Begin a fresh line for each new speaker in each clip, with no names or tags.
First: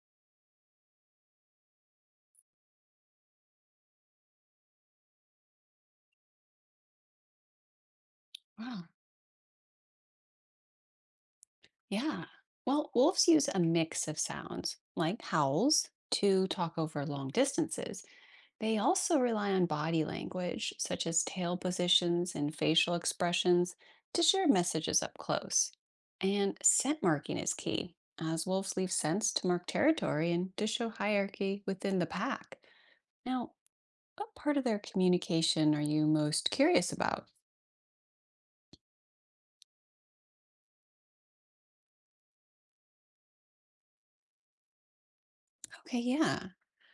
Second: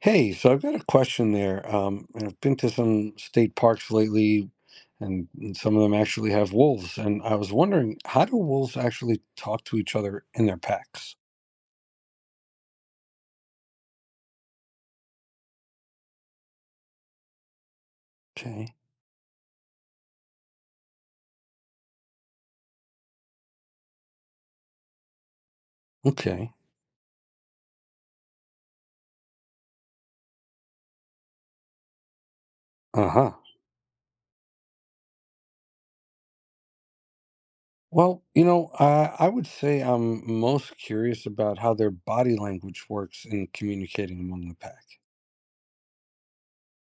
Hey, so I've got a question there. And I've been to some state parks lately, and some of them actually have wolves. And I was wondering, how do wolves
Wow.
actually talk to each other in their packs?
Yeah. Well, wolves use a mix of sounds, like howls, to talk over long distances.
Okay.
They also rely on body language, such as tail positions and facial expressions, to share messages up close.
Okay.
And scent marking is key, as wolves leave scents to mark territory and to show hierarchy within the pack.
Uh-huh.
Now, what part of their communication are you most curious about?
I would say I'm most curious about how their body language works in communicating among the pack.
Okay, yeah.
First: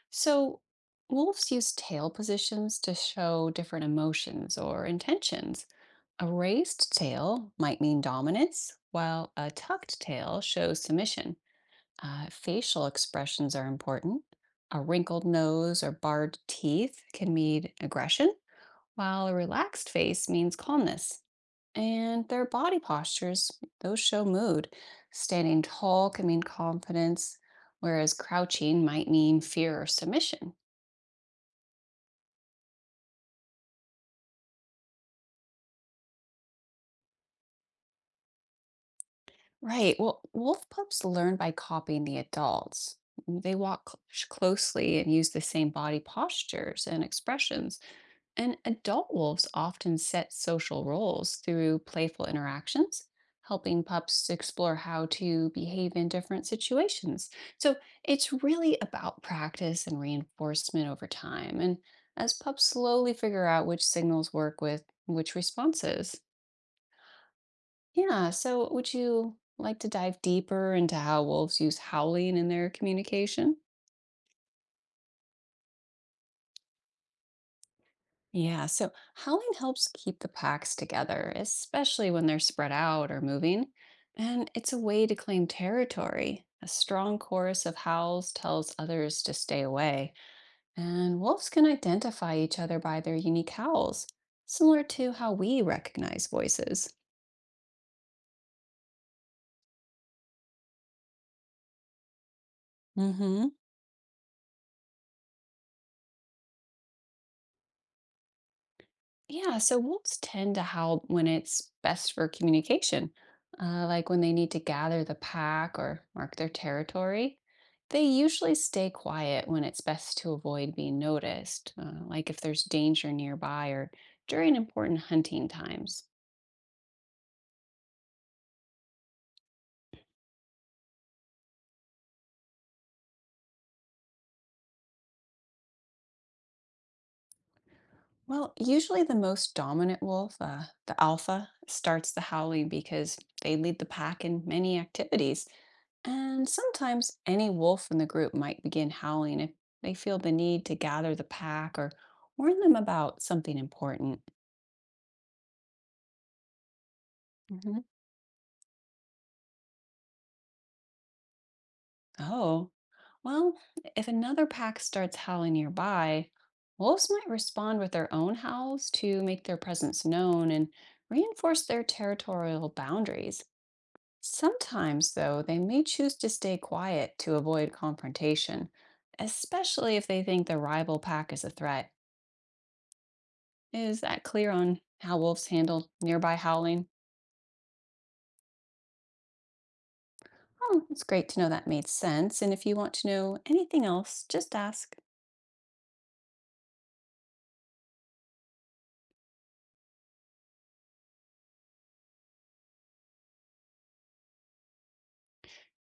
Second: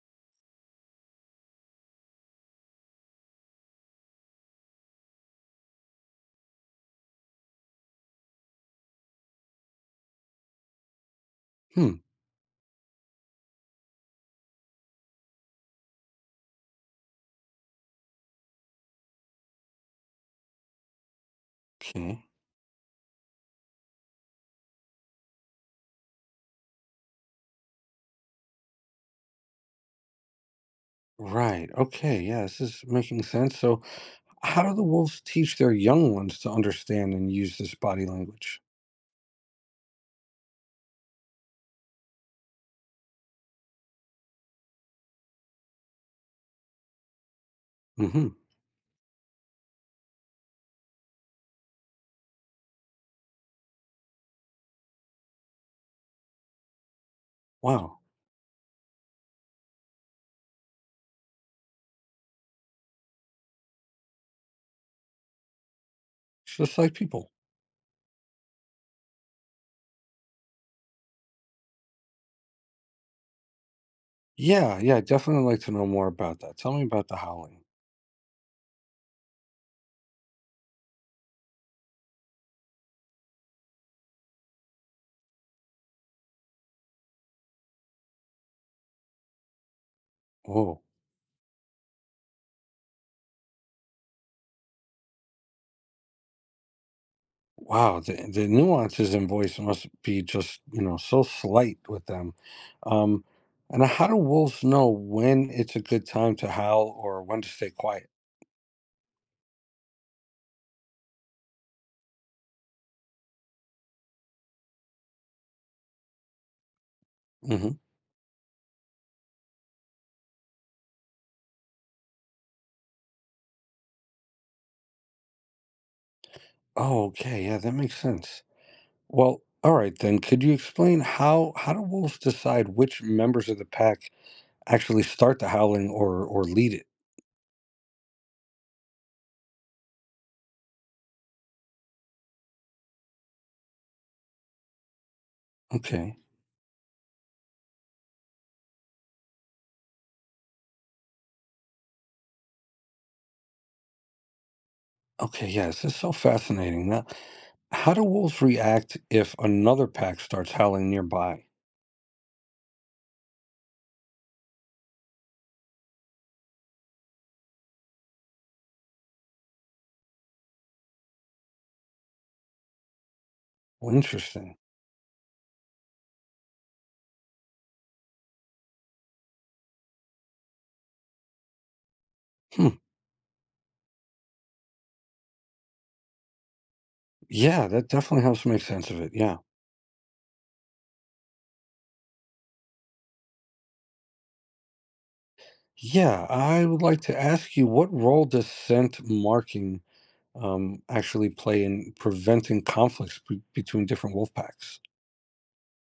So, wolves use tail positions to show different emotions or intentions. A raised tail might mean dominance, while a tucked tail shows submission.
Hmm.
Facial expressions are important. A wrinkled nose or barred teeth can mean aggression, while a relaxed face means calmness.
Okay.
And their body postures, those show mood. Standing tall can mean confidence, whereas crouching might mean fear or submission.
Right. Okay. Yeah, this is making sense. So, how do the wolves teach their young ones to understand and use this body language?
Right. Well, wolf pups learn by copying the adults. They walk closely and use the same body postures and expressions.
Hmm.
And adult wolves often set social roles through playful interactions, helping pups to explore how to behave in different situations. So
Wow.
it's really about practice and reinforcement over time. And as pups slowly figure out which signals work with which responses.
It's just like people.
Yeah. So, would you like to dive deeper into how wolves use howling in their communication?
Yeah, yeah, I'd definitely like to know more about that. Tell me about the howling.
Yeah. So, howling helps keep the packs together, especially when they're spread out or moving. And it's a way to claim territory. A strong chorus of howls tells others to stay away.
Whoa.
And wolves can identify each other by their unique howls, similar to how we recognize voices.
Wow. The nuances in voice must be just, so slight with them.
Mm
Um,
hmm.
and how do wolves know when it's a good time to howl or when to stay quiet?
Yeah, so wolves tend to howl when it's best for communication, like when they need to gather the pack or mark their territory.
Hmm.
They usually stay quiet when it's best to avoid being noticed, like if there's danger nearby or during important hunting times.
Oh, okay. Yeah, that makes sense. Well, all right then. Could you explain how do wolves decide which members of the pack actually start the howling or lead it?
Well, usually the most dominant wolf, the alpha, starts the howling because they lead the pack in many activities.
Okay.
And sometimes any wolf in the group might begin howling if they feel the need to gather the pack or warn them about something important.
Okay, yeah, this is so fascinating. Now,
hmm
how do wolves react if another pack starts howling nearby?
Oh, well, if another pack starts howling nearby, wolves might respond with their own howls to make their presence known and reinforce their territorial boundaries.
Well, interesting.
Sometimes, though, they may choose to stay quiet to avoid confrontation, especially if they think the rival pack is a threat.
Hmm.
Is that clear on how wolves handle nearby howling?
Yeah, that definitely helps make sense of it. Yeah.
Oh, it's great to know that made sense. And if you want to know anything else, just ask.
Yeah, I would like to ask you what role does scent marking actually play in preventing conflicts between different wolf packs?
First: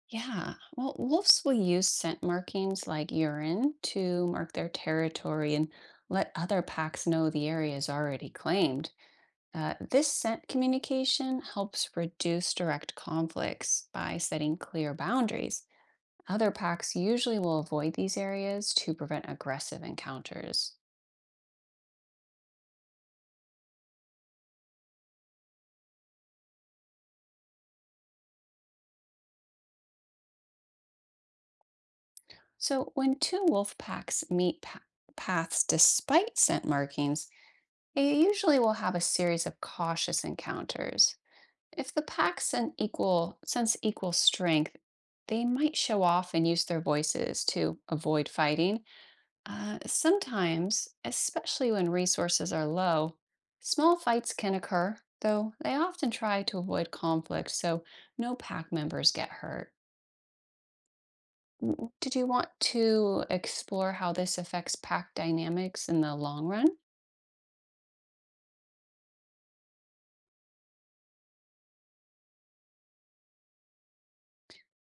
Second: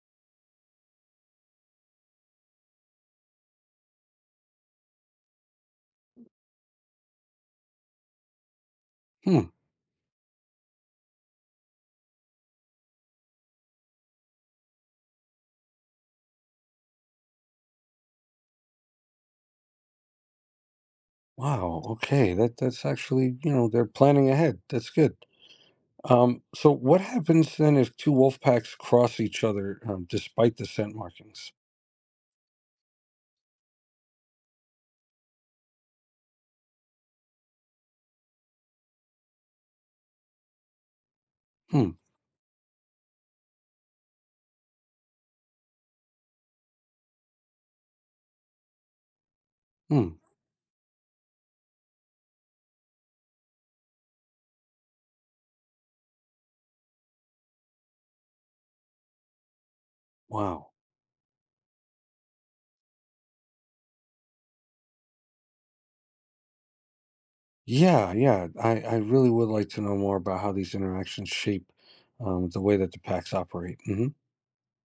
Yeah, well, wolves will use scent markings like urine to mark their territory and let other packs know the area is already claimed.
Hmm.
This scent communication helps reduce direct conflicts by setting clear boundaries. Other packs usually will avoid these areas to prevent aggressive encounters.
Wow. Okay. That that's actually, they're planning ahead. That's good. So what happens then if two wolf packs cross each other despite the scent markings?
So when two wolf packs paths despite scent markings, they usually will have a series of cautious encounters.
Hmm.
If the packs sense equal strength, they might show off and use their voices to avoid fighting.
Hmm.
Sometimes, especially when resources are low, small fights can occur, though they often try to avoid conflict so no pack members get hurt.
Wow.
Did you want to explore how this affects pack dynamics in the long run?
Yeah, yeah. I really would like to know more about how these interactions shape the way that the packs operate. Hmm.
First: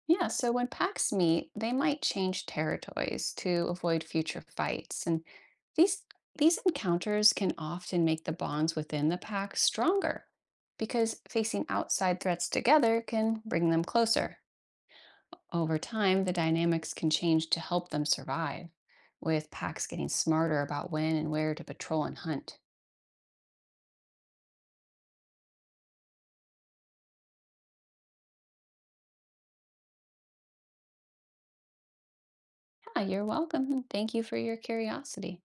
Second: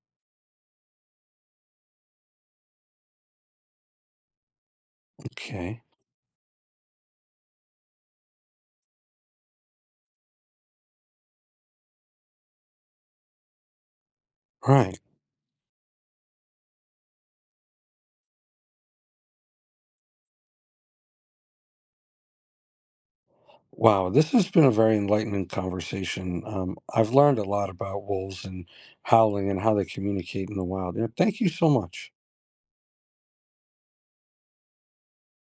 Yeah, so when packs meet, they might change territories to avoid future fights. And
Okay.
these these encounters can often make the bonds within the pack stronger because facing outside threats together can bring them closer.
Right.
Over time, the dynamics can change to help them survive, with packs getting smarter about when and where to patrol and hunt.
Wow. This has been a very enlightening conversation. I've learned a lot about wolves and howling and how they communicate in the wild. Yeah, thank you so much.
Yeah, you're welcome, and thank you for your curiosity.